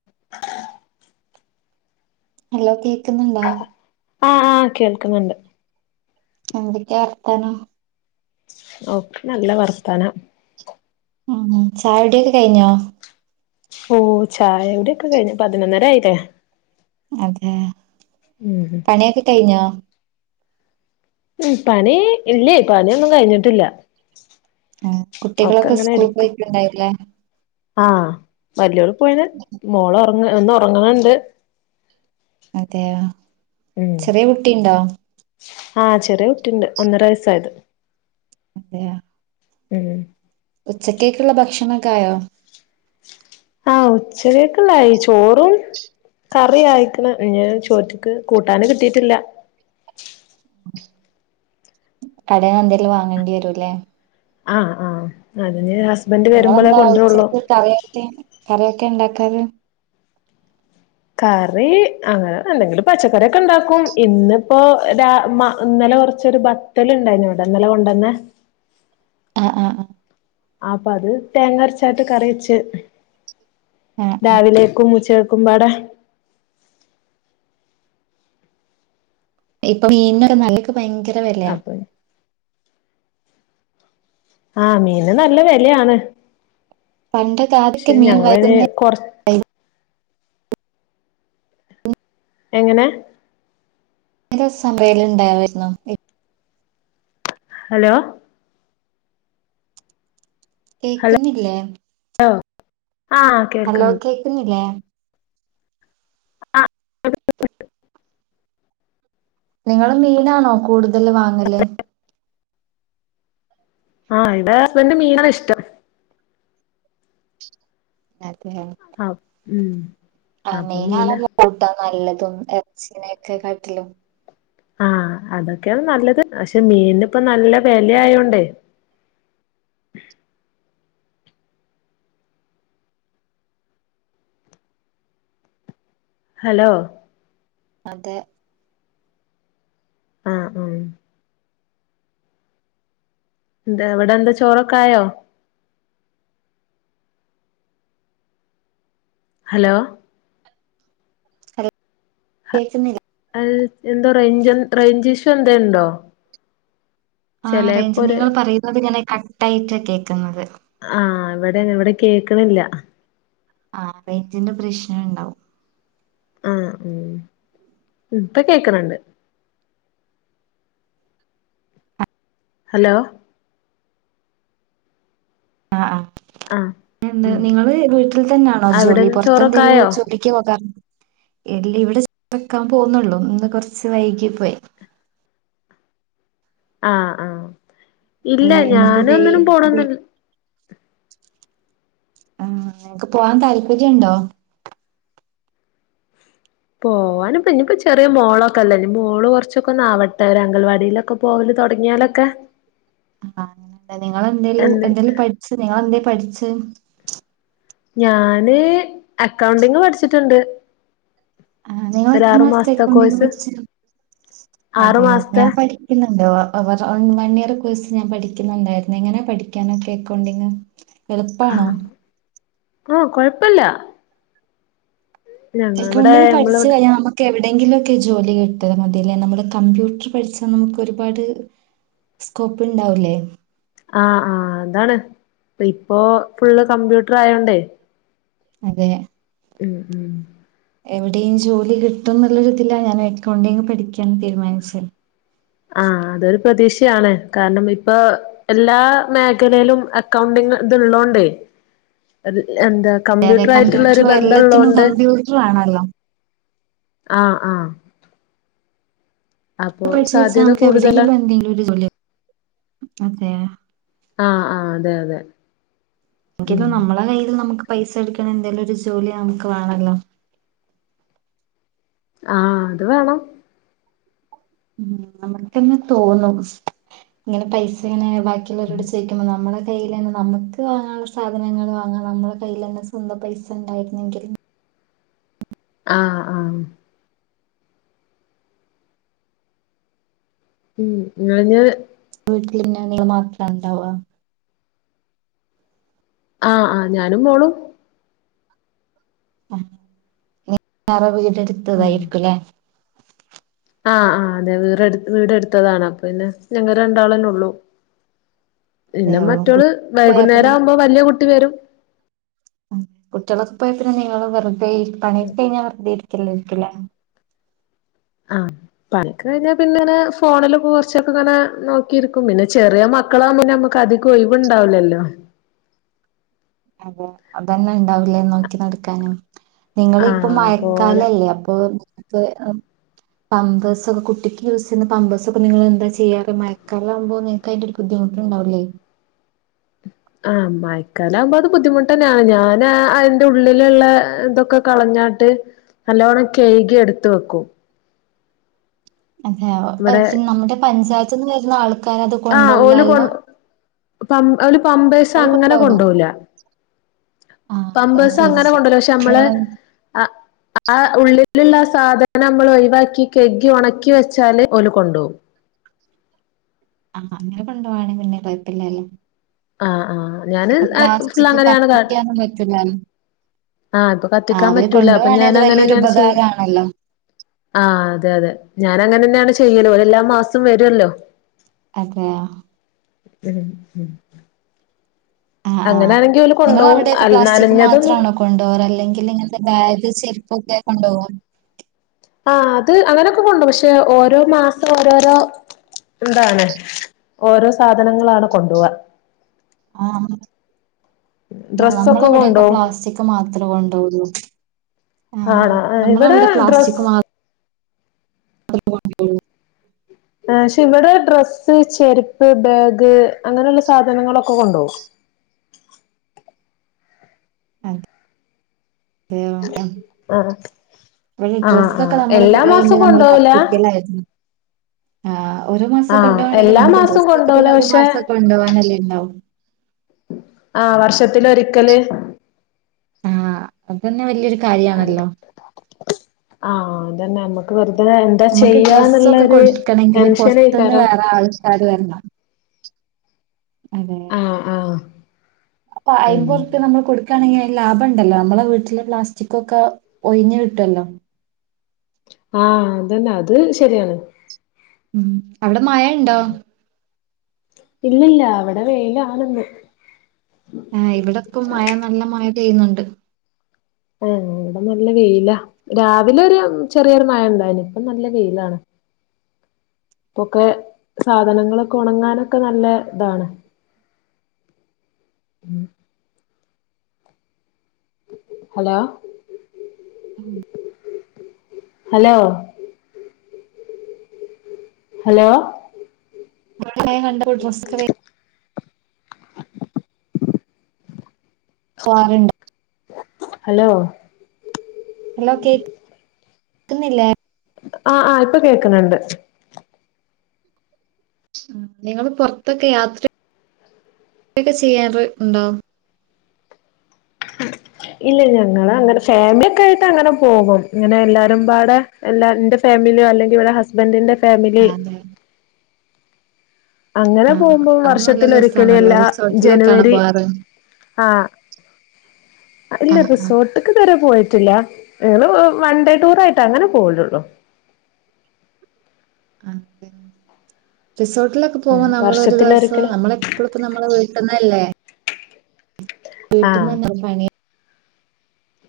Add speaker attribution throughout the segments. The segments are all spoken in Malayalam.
Speaker 1: [unintelligible]
Speaker 2: ഹലോ കേക്കുന്നുണ്ടാ
Speaker 1: ആഹ് ആഹ് കേൾക്കുന്നുണ്ട്
Speaker 2: എന്തൊക്കെയാ വർത്തനം
Speaker 1: ഓക്ക നല്ല വർത്താനം
Speaker 2: ഉം ഉം ചായകുടിയൊക്കെ കഴിഞ്ഞോ
Speaker 1: ഓഹ് ചായകുടിയൊക്കെ കഴിഞ് പതിനൊന്നര ആയില്ലേ
Speaker 2: അതെ
Speaker 1: ഉം ഉം
Speaker 2: പണിയൊക്കെ കഴിഞ്ഞോ
Speaker 1: ഉം പണി ഇല്ലേ പണിയൊന്നും കഴിഞ്ഞിട്ടില്ല
Speaker 2: ആഹ്
Speaker 1: ഒക്കെ
Speaker 2: കുട്ടികളൊക്കെ
Speaker 1: ഇങ്ങനെ
Speaker 2: സ്കൂൾ
Speaker 1: എടുക്ക
Speaker 2: പോയിട്ടുണ്ടായില്ലേ
Speaker 1: ആഹ് വലിയോള് പോയിന് മോള ഉറങ് ഒന്ന് ഉറങ്ങണ്ണ്ട്
Speaker 2: അതെയോ
Speaker 1: ഉം
Speaker 2: ചെറിയ കുട്ടി ഇണ്ടോ
Speaker 1: ആഹ് ചെറിയ കുട്ടിണ്ട് ഒന്നര വയസ്സായത്
Speaker 2: അതെയ
Speaker 1: ഉം
Speaker 2: ഉച്ചക്കേക്കുള്ള ഭക്ഷണൊക്കെ ആയോ
Speaker 1: ആഹ് ഉച്ചക്കെക്ക്ള്ളായി ചോറും
Speaker 2: [unintelligible]
Speaker 1: കറി ആയിക്കണ് ഇഞ്ഞി ചോറ്റിക്ക് കൂട്ടാന് കിട്ടിയിട്ടില്ല
Speaker 2: കടെന്നു എന്തേലും വാങ്ങേണ്ടി വരുല്ലേ
Speaker 1: ആഹ് ആഹ് അതെ ഇഞ്ഞി ഹസ്ബന്റ് വരുമ്പോളെ
Speaker 2: നിങ്ങളെന്താ
Speaker 1: കൊണ്ട്രോള്ളു
Speaker 2: ഉച്ചക്ക് കറിയൊക്കെ കറിയൊക്കെ ഇണ്ടാക്കാറ്
Speaker 1: കറി അങ്ങനെ എന്തെങ്കിലും പച്ചക്കറിയോക്കെ ഇണ്ടാക്കും ഇന്നിപ്പോ രാ മ ഇന്നലെ കോറച്ചോരു ത്തല് ഇണ്ടായിന്നിവിടെഇന്നലെ കൊണ്ടന്നെ
Speaker 2: ആഹ് ആഹ് ആഹ്
Speaker 1: അപ്പൊ അത് തേങ്ങ അരച്ചായിട്ട് കറി വെച്ച്
Speaker 2: ആഹ് ആഹ്
Speaker 1: രാവിലേക്കും ഉച്ചേക്കേക്കുമ്പാടെ
Speaker 2: ഇപ്പൊ മീനിനെക്ക്നല്ലക്ക്‌ ഭയങ്കര വെല്യാ
Speaker 1: അപ്പൊ ആഹ് മീന് നല്ല വെലയാണ്
Speaker 2: പണ്ടക്ക്‌ ആദ്യോക്കെ കാല മീൻ
Speaker 1: ഞങ്ങളിന്
Speaker 2: വരുന്ന
Speaker 1: കൊറ എങ്ങനെ
Speaker 2: ഇന്നലെ സബേൽ ഇണ്ടായിരുന്നോ
Speaker 1: ഹലോ
Speaker 2: കേക്കുന്നില്ലേ
Speaker 1: ഹലോ ആഹ്
Speaker 2: ഹലോ
Speaker 1: കേൾക്കുന്നു
Speaker 2: കേക്കുന്നില്ലേ
Speaker 1: ആഹ്
Speaker 2: നിങ്ങള് മീനാണോ കൂടുതൽ വാങ്ങല്
Speaker 1: ആഹ് ഇവിടെ ഹസ്ബന്റ് മീനാ ഇഷ്ടം
Speaker 2: അതെ
Speaker 1: ആഹ് ഉം
Speaker 2: ആഹ്
Speaker 1: അപ്പൊ മീന
Speaker 2: മീനാണല്ലോ കൂട്ടാ നല്ലതും ഇറച്ചിനൊക്കെ കാട്ടിലും
Speaker 1: ആഹ് അതൊക്കെയാണ് നല്ലത് പക്ഷെ മീനി ഇപ്പ നല്ല വെല ആയോണ്ടേ ഹലോ
Speaker 2: അതെ
Speaker 1: ആഹ് ഉം എന്താ അവിടെ എന്താ ചോറൊക്കെ ആയോ ഹലോ
Speaker 2: കേക്കുന്നില്ലെ
Speaker 1: അഹ് എന്തോ റെയ്ഞ്ച്എൻ റേയ്ഞ്ച്ശൂ എന്തേണ്ടോ
Speaker 2: ആഹ് റേയ്ഞ്ച് നിങ്ങൾപറയുന്നത് ഇങ്ങനെ കട്ടആയിട്ടകേക്ക്‌ന്നത്
Speaker 1: ആഹ് ഇവടെഅങ്ങനെ ഇവടെകേക്കണില്ല
Speaker 2: ആഹ് റെയ്ഞ്ച്ന്റെ പ്രശ്നണ്ടാവും
Speaker 1: ആഹ് ഉ ഇപ്പകേക്ക്‌ണണ്ട് ഹലോ
Speaker 2: ആഹ്
Speaker 1: ആഹ്
Speaker 2: എന്ത്‌
Speaker 1: ഉം
Speaker 2: നിങ്ങള് വീട്ടിൽ തന്നെആണോജോലി
Speaker 1: അവിടെന്ന് ചോറൊക്കായോ
Speaker 2: പുറത്തെന്തേലുംജോലി ക്ക്യുംഓകം ഇല്ല്യ ഇവിടെ [inaudible] വെക്കാൻ പോകുന്നൊള്ളൂ ഇന്ന്കൊറച്ച് വൈകിപോയി
Speaker 1: ആഹ് ആഹ് ഇല്ല
Speaker 2: ഇന്നിപ്പോ വെയി
Speaker 1: ഞാനൊന്നിനും
Speaker 2: വെ
Speaker 1: പോണൊന്നി
Speaker 2: ആഹ് നിങ്ങക്ക് പോവാൻതാല്പര്യണ്ടോ
Speaker 1: പോവാനും ഇഞ്ഞിപ്പം ചെറിയ മോളൊക്കെല്ലേ മോളുകുറച്ചൊക്കെന്ന് ആവട്ടെ ഒരഅംഗൽവാടിലൊക്കെ പോവല് തൊടങ്യാലൊക്കെ
Speaker 2: ആഹ് എ നിങ്ങളെന്തേലും
Speaker 1: എന്ത്
Speaker 2: എന്തേലുംപഠിച്ച് നിങ്ങളെന്തേപഠിച്ച്
Speaker 1: ഞാന് അക്കൗണ്ടിങ്പഠിച്ചിട്ട്ണ്ട്
Speaker 2: ആഹ് നിങ്ങള്എത്രമാസ്ത്തേ
Speaker 1: മാസത്തെ കോഴ്സ്
Speaker 2: എക്കൗണ്ടിങ്പഠിച്ച്
Speaker 1: ആറു
Speaker 2: അതെയോ
Speaker 1: മാസത്തെ
Speaker 2: ഞാൻപഠി ക്കിന്നുണ്ടോ അപ്പപറവൺ വൺഇയറ്കോഴ്സ് ഞാൻ പഠിക്യുന്നുണ്ടായിരുന്നു എങ്ങനേ പഠിക്ക്യാനൊക്കെഎക്കോണ്ടിങ് എള്പ്പാണോ
Speaker 1: ആഹ് കൊഴപ്പല്ല ഞങ്ങ ഇവിടെ നമ്മളിവിടെ
Speaker 2: എക്കൊണ്ടിങ്പഠച്ച്കഴിഞാ നമ്മ ക്കെഎവിടെങ്കിലൊക്കെ ജോലികിട്ടാമതീല്ലേ നമ്മള്കമ്പ്യൂട്ടർ പഠിച്ചാനമുക്കൊരുപാട് സ്കോപ്പ് ണ്ടാവൂലെ
Speaker 1: ആഹ് ആഹ് അതാണ് ഇപ്പോഫുള്ള് കമ്പ്യൂട്ടർആയോണ്ടേ
Speaker 2: അതെ
Speaker 1: ഉം ഉം
Speaker 2: എവിടെയും ജോലികിട്ടുംന്ന്ള്ളൊരുതില ഞാനുംഎക്കൗണ്ടിങ്പഠിക്ക്യാൻ തീരുമാനിച്ചേ
Speaker 1: ആഹ് അതൊരുപ്രതീക്ഷയാണ് കാരണം ഇപ്പൊ എല്ലാ മേഖലേലും അക്കൗണ്ടിങ് ഇത്ള്ളോണ്ടേ എന്താ
Speaker 2: അതെ കമ്പ്യൂട്ടർ എല്ലാത്തിനും
Speaker 1: കമ്പ്യൂട്ടർആയിട്ടുള്ളഒരുബന്ധള്ളോണ്ട്
Speaker 2: കമ്പ്യൂട്ടർ ആണല്ലോ
Speaker 1: ആഹ് ആഹ്
Speaker 2: പഠിച്ച്
Speaker 1: സാധ്യത
Speaker 2: വെച്ചാഅമ്മക്ക് എവിടേങ്കിലും
Speaker 1: കൂടുതലാണ്
Speaker 2: എന്തേങ്കിലോര്ജോലി അതെ
Speaker 1: ആഹ് ആഹ് അതെഅതെ
Speaker 2: ക്കെത് നമ്മളെകയ്യിൽന്ന് നമ്മക്ക്പൈസഎടുക്കണേ എന്തെലോര് ജോലിനമുക്ക് വേണല്ലോ
Speaker 1: ആഹ് അത് വേണം
Speaker 2: ഉ നമ്മക്കന്നെ തോന്നും ഇങ്ങനെ പൈസ ഇങ്ങനെ ബാക്കിയുള്ളോരോട് ചോ നമ്മടെ കയ്യിലാന്നേ നമ്മക്ക് വാങ്ങാനുള്ള സാധനങ്ങള് വാങ്ങാൻ നമ്മടെ കൈയ്യില്ലെന്നേ സ്വന്തം പൈസ ഉണ്ടായിരുന്നെങ്കിൽ
Speaker 1: ആഹ് ആഹ് ഉം ഞാന്
Speaker 2: വീട്ടില് പിന്നെ നിങ്ങൾ മാത്രം ഉണ്ടാവ
Speaker 1: ആഹ് ആഹ് ഞാനും മോളും
Speaker 2: നി വേറെ വീട്
Speaker 1: ഉം
Speaker 2: എടുത്തതായിരിക്കുവല്ലേ
Speaker 1: ആഹ് ആഹ് അതെ വേറെ വീട് എടുത്തതാണ് അപ്പ പിന്നെ ഞങ്ങള് രണ്ടാള് തന്നെയുള്ളൂ പിന്നെ
Speaker 2: അതെയോ?
Speaker 1: മറ്റോള്
Speaker 2: കുട്ടികളൊക്കെ പോയാ പിന്നെ
Speaker 1: വൈകുന്നേരം ആവുമ്പോ വല്ല്യ കുട്ടി വരും
Speaker 2: കുട്ടികളൊപ്പൊ ആയാ പിന്നെ നിങ്ങള് വെറുതെ ഇരുപ്പാ [unintelligible] വെറുതെ ഇരിക്കല്ലായ്യിരിക്കുവല്ലേ
Speaker 1: ആഹ് പണിയൊക്കെ കഴിഞ്ഞാ പിന്നിങ്ങനെ ഫോണില് കൊറച്ചൊക്കെ ഇങ്ങനെ നോക്കിയിരിക്കും പിന്നെ ചെറിയ മ ക്കളാവുമ്പോ പിന്നെ നമ്മക്ക് അധികം ഒഴിവുണ്ടാവില്ലല്ലോ
Speaker 2: അപ്പോ അതെന്നെ ഇണ്ടാവൂലേ നോക്കി നടക്കാനും നിങ്ങള് ഇപ്പൊ
Speaker 1: ആഹ് പോലെ
Speaker 2: മയക്കാലല്ലേ അപ്പൊ [unintelligible] പാമ്പേഴ്സൊക്കെ കുട്ടിക്ക് യൂസ് ചെയ്യുന്ന പമ്പേഴ്സൊക്കെ നിങ്ങളെന്താ ചെയ്യാറ് മഴക്കാലം ആവുമ്പോന്ന് അതിന്റെ ഒരു ബുദ്ധിമുട്ട് ഉണ്ടാവൂലേ
Speaker 1: ആഹ് മഴക്കാലം ആവുമ്പോ അത് ബുദ്ധിമുട്ട് തന്നെയാണ് ഞാന് അയിന്റെ ഉള്ളിലുള്ള ഇതൊക്കെ കളഞ്ഞാട്ട് നല്ലോണം കയ്കി എടുത്ത് വെക്കും ഇവിടെ
Speaker 2: അതെയൊ നമ്മുടെ പഞ്ചായത്തീന്ന് വരുന്ന ആൾക്കാര് അത് കൊണ്ട്
Speaker 1: ആഹ് ഓല് കൊ
Speaker 2: പോവില്ലല്ലോ
Speaker 1: പം ഓല് പമ്പേഴ്സ് അങ്ങനെ
Speaker 2: കൊണ്ടോവോ
Speaker 1: കൊണ്ട് പോവൂല്ല
Speaker 2: ആഹ് അത്
Speaker 1: പാമ്പേഴ്സ്
Speaker 2: ശരി
Speaker 1: അങ്ങനെ
Speaker 2: ശരി.
Speaker 1: കൊണ്ട് പോവൂല പക്ഷേ
Speaker 2: അപ്പൊ
Speaker 1: നമ്മള്
Speaker 2: നിങ്ങള്
Speaker 1: ആഹ് ഉള്ളിലുള്ള ആ സാധനം നമ്മൾ ഒഴിവാക്കി കഴുകി ഉണക്കി വെച്ചാല് ഓല് കൊണ്ട് പോവും
Speaker 2: ആഹ് അങ്ങനെ കൊണ്ട് പോവാണെങ്കിൽ പിന്നെ കൊഴപ്പം ഇല്ലല്ലോ
Speaker 1: ആഹ് ആഹ് ഞാന് ഫുള്ള്
Speaker 2: പ്ലാസ്റ്റിക്
Speaker 1: അങ്ങനെയാണ് കാ
Speaker 2: [unintelligible]
Speaker 1: ആഹ് ഇപ്പൊ
Speaker 2: ആഹ്
Speaker 1: കത്തിക്കാൻ
Speaker 2: അവര്
Speaker 1: പറ്റൂല അപ്പൊ
Speaker 2: കൊണ്ടുപോവാണെ അത്
Speaker 1: ഞാൻ അങ്ങനെ
Speaker 2: വലിയൊരു
Speaker 1: ന്നെയാണ് ചെ
Speaker 2: ഉപകാരാണല്ലോ
Speaker 1: ആഹ് അതെ അതെ ഞാൻ അങ്ങനെ തന്നെയാണ് ചെയ്യല് ഓര് എല്ലാ മാസവും വരൂല്ലോ
Speaker 2: അതെയാ
Speaker 1: ഉം ഉം
Speaker 2: ആഹ് ആഹ്
Speaker 1: ഓല് കൊണ്ടോവും
Speaker 2: നിങ്ങളവിടെയൊക്കെ
Speaker 1: അൽ
Speaker 2: പ്ളാസ്റ്റിക്
Speaker 1: നനഞ്ഞതൊന്നും
Speaker 2: മാത്രവാണോ കൊണ്ട് പോകല് അല്ലെങ്കില് ഇങ്ങനത്തെ ബാഗ് ചെരുപ്പുവൊക്കെ കൊണ്ട് പോവുവോ
Speaker 1: ആഹ് അത് അങ്ങനൊക്കെ കൊണ്ടോവും പഷെ ഓരോ മാസവും ഓരോരോ എന്താണ് ഓരോ സാധനങ്ങളാണ് കൊണ്ടോവാ
Speaker 2: ആഹ് ആ നമ്മടെ
Speaker 1: ഡ്രസ്സൊക്കെ
Speaker 2: ഇവിടയൊക്കെ
Speaker 1: കൊണ്ടോവും
Speaker 2: പ്ലാസ്റ്റിക്ക് മാത്രവെ കൊണ്ട് പോവൂള്ളു ആ
Speaker 1: ആണോ ഇവിടെ
Speaker 2: നമ്മളെവടെ പ്ലാസ്റ്റിക്
Speaker 1: ഡ്രസ്സ്
Speaker 2: മാ [unintelligible]
Speaker 1: ആഹ് പക്ഷേ ഇവിടെ ഡ്രസ്സ് ചെരിപ്പ് ബാഗ് അങ്ങനെയുള്ള സാധനങ്ങളൊക്കെ കൊണ്ടോവും
Speaker 2: അതെയോ
Speaker 1: ആഹ്
Speaker 2: ഇവിടെ
Speaker 1: ആഹ്
Speaker 2: ഡ്രസ്സൊക്കെ
Speaker 1: ആഹ്
Speaker 2: നമ്മള്
Speaker 1: എല്ലാ
Speaker 2: കൊറേയുണ്ട്
Speaker 1: മാസവും
Speaker 2: നമ്മള്
Speaker 1: കൊണ്ടോവൂല
Speaker 2: കത്തിക്കലായിരുന്നു ആഹ് ഒരു മാസം
Speaker 1: ആഹ്
Speaker 2: കൊണ്ടോവാണെങ്കിൽ
Speaker 1: എല്ലാ
Speaker 2: നമുക്ക്
Speaker 1: മാസവും
Speaker 2: ഡ്രസൊക്കെ
Speaker 1: കൊണ്ടോവൂല
Speaker 2: പിന്നെ ഒരു
Speaker 1: പക്ഷെ
Speaker 2: മാസവൊക്കെ കൊണ്ടോവാനല്ലേ ഉണ്ടാവു
Speaker 1: ആഹ് വർഷത്തിൽ ഒരിക്കല്
Speaker 2: ആഹ് അത് തന്നെ വല്ല്യ ഒരു കാര്യാണല്ലോ
Speaker 1: ആഹ് അത് തന്നെ നമ്മ ക്ക് വെറുതെ എന്താ
Speaker 2: നമുക്ക് ഡ്രസ്സൊക്കെ
Speaker 1: ചെയ്യാന്നൊള്ളോര് ടെൻഷനേക്കാരം
Speaker 2: അത് വെരണം അതെ
Speaker 1: ആഹ് ആഹ്
Speaker 2: അപ്പൊ
Speaker 1: ഉം
Speaker 2: അയ്മ്പൊർപ്യ നമ്മള് കൊട്ക്കാണെങ്കി അയ്ന് ലാഭ ണ്ടല്ലോ നമ്മളെ വീട്ടിലെ പ്ളാസ്റ്റിക്കൊക്കെ ഒഴിഞ് കിട്ടുല്ലോ
Speaker 1: ആഹ് അതന്നെ അത് ശരിയാണ്
Speaker 2: ഉം അവിടെ മഴണ്ടോ
Speaker 1: ഇല്ലല്ല വിടെ വെയിലാണ്ന്ന്
Speaker 2: ആഹ് ഇവിടെപ്പം മഴ നല്ല മഴ പെയ്യുന്നുണ്ട്
Speaker 1: ആഹ് വിടെ നല്ല വെയില രാവിലൊരു ചെറ്യോരു മഴണ്ടായിന് ഇപ്പം നല്ല വെയിലാണ് പ്പൊക്കെ സാധനങ്ങളൊക്കെ ഉണങ്ങാനൊക്കെ നല്ല ഇതാണ് ഉം ഹലോ ഹലോ ഹലോ
Speaker 2: [unintelligible] കണ്ടപ്പോ ഡ്രസ്സ്‌
Speaker 1: [inaudible]
Speaker 2: തോനെണ്ട്
Speaker 1: ഹലോ
Speaker 2: ഹലോ കേക് ക്ക്ന്നില്ലേ
Speaker 1: അഹ് ആഹ് ഇപ്പൊ കേക്ക്ണണ്ട്
Speaker 2: നിങ്ങള് പൊർത്തൊക്കെ യാത്ര ക്കെ ചെയ്യാറ് ഇണ്ടോ [inaudible]
Speaker 1: ഇല്ല ഞങ്ങള് അങ്ങനെ ഫാമിലി ഒക്കെ ആയിട്ട് അങ്ങനെ പോകും ഇങ്ങനെ എല്ലാരുംപാടെ എല്ലാ ന്റെ ഫാമിലിയൊ അല്ലെങ്കിവിടെ ഹസ്ബന്റിന്റെ
Speaker 2: ആ,
Speaker 1: ഫാമിലി
Speaker 2: അതെ
Speaker 1: അങ്ങനെ
Speaker 2: ആഹ് ആഹ്
Speaker 1: പോകുമ്പോ
Speaker 2: അത് നല്ല
Speaker 1: വർഷത്തിലൊരിക്കല്
Speaker 2: രസാണല്ലോ
Speaker 1: എല്ലാ
Speaker 2: റിസോർട്ടിലൊക്കെയാണ്
Speaker 1: ജനുവരി
Speaker 2: പോവാറ്
Speaker 1: ആഹ് ഇല്ല
Speaker 2: ആഹ് ആഹ്
Speaker 1: റിസോർട്ട്ക്ക് ഇതുവരെ പോയിട്ടില്ല ഞങ്ങള് വൺ ഡേ ടൂർ ആയിട്ട് അങ്ങനെ പോവലുള്ളു.
Speaker 2: അതെ റിസോർട്ടിലൊക്കെ പോകുമ്പോ നമ്മളൊരു ദിവസം
Speaker 1: വർഷത്തിലൊരിക്കല്
Speaker 2: നമ്മളെ ഇട്ടുടുക്ക് നമ്മളെ വീട്ട്ന്നല്ലേ
Speaker 1: ആ
Speaker 2: വീട്ടിന്നന്നെ അപ്പൊ പണി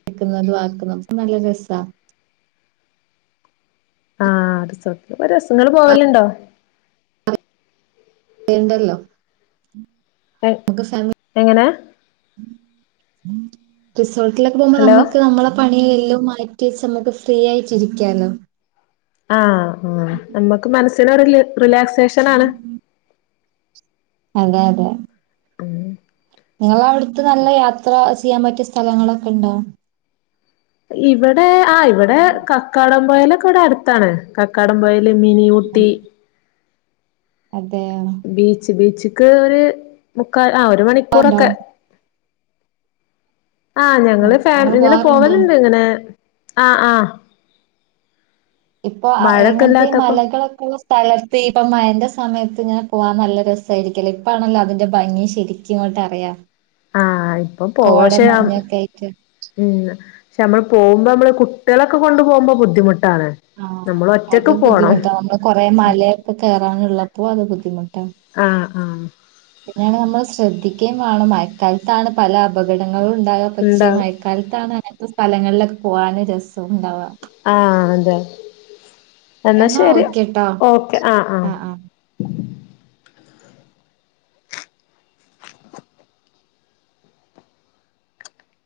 Speaker 2: നിക്കുന്നതും ആകുന്നതും അപ്പൊ നല്ല രസാ
Speaker 1: ആഹ് റിസോർട്ടില് പോയ രസാ ങ്ങള് പോവലുണ്ടോ
Speaker 2: വേണ്ടല്ലോ
Speaker 1: എ എങ്ങനെ
Speaker 2: റിസോർട്ടിലൊക്കെ പോകുമ്പോ
Speaker 1: ഹലോ
Speaker 2: നമ്മക്ക് നമ്മളെ പണി എല്ലും മാറ്റിവെച്ച് നമുക്ക് ഫ്രീ ആയിട്ടിരിക്കാലോ
Speaker 1: ആഹ് ആഹ് നമ്മക്ക് മനസ്സിനൊരു റിലാക്സേഷനാണ്.
Speaker 2: അതെ അതെ
Speaker 1: ഉം
Speaker 2: നിങ്ങളെ അവിടുത്ത് നല്ല യാത്ര ചെയ്യാൻ പറ്റിയ സ്ഥലങ്ങളൊക്കെണ്ടോ
Speaker 1: ഇവടെ ആഹ് ഇവിടെ കക്കാടം പോയലൊക്കെ ഇവടെ അടുത്താണ് കക്കാടം പോയൽ ലെ മിനി ഊട്ടി
Speaker 2: അതെ അതെയോ
Speaker 1: ബീച്ച് ബീച്ചക്ക് ഒരു മുക്കാ ആ ഒരു
Speaker 2: ഉണ്ടോ
Speaker 1: മണിക്കൂറൊക്കെ ആഹ് ഞങ്ങള് ഫാ
Speaker 2: നിങ്ങൾ
Speaker 1: ഇങ്ങനെ
Speaker 2: പോവാറുണ്ടോ
Speaker 1: പോവലുണ്ട് ഇങ്ങനെ ആഹ് ആഹ്
Speaker 2: ഇപ്പൊ എങ്ങൻത്തെ ഈ
Speaker 1: ഇല്ലാത്തപ്പോ
Speaker 2: മലകളൊക്കെള്ള സ്ഥ സ്ഥലത്ത് ഇപ്പ മഴന്റെ സമയത്ത്ങ്ങനെ പോകാൻ നല്ല രസായിരിക്കല്ലോ ഇപ്പാണല്ലോ അതിന്റെ ഭംഗി ശെരി ക്കിങ്ങോട്ട് അറിയാം
Speaker 1: ആഹ് ഇപ്പൊ
Speaker 2: കോട
Speaker 1: പോശേ
Speaker 2: മഞ്ഞൊക്കെ ആയിട്ട്
Speaker 1: ഉം പക്ഷെ നമ്മള് പോകുമ്പോ നമ്മള് കുട്ടികളൊക്കെ കൊണ്ടു പോകുമ്പോ ബുദ്ധിമുട്ടാണ്.
Speaker 2: ആഹ്
Speaker 1: നമ്മൾ
Speaker 2: അത്
Speaker 1: ഒറ്റക്ക് പോണം
Speaker 2: ബുദ്ധിമുട്ട നമ്മള് കൊറേ മലയൊക്കെ കേറാനുള്ളപ്പോ അത് ബുദ്ധിമു
Speaker 1: ആഹ് ആഹ്
Speaker 2: അതിനാണ് നമ്മൾ ശ്രദ്ധിക്കേയും വേണം മയക്കാലത്താണ് പല അപകടങ്ങളും ഉണ്ടായ പക്ഷേ മയ
Speaker 1: ഉണ്ടാവും
Speaker 2: ക്കാലത്താണ് അങ്ങനത്തെ സ്ഥലങ്ങളിലൊക്കെ പോകാൻ രസമുണ്ടാവ.
Speaker 1: ആഹ് അതെ എന്നാ ശരി ഓക്കെ ആഹ്
Speaker 2: ആ
Speaker 1: ആഹ്
Speaker 2: ആ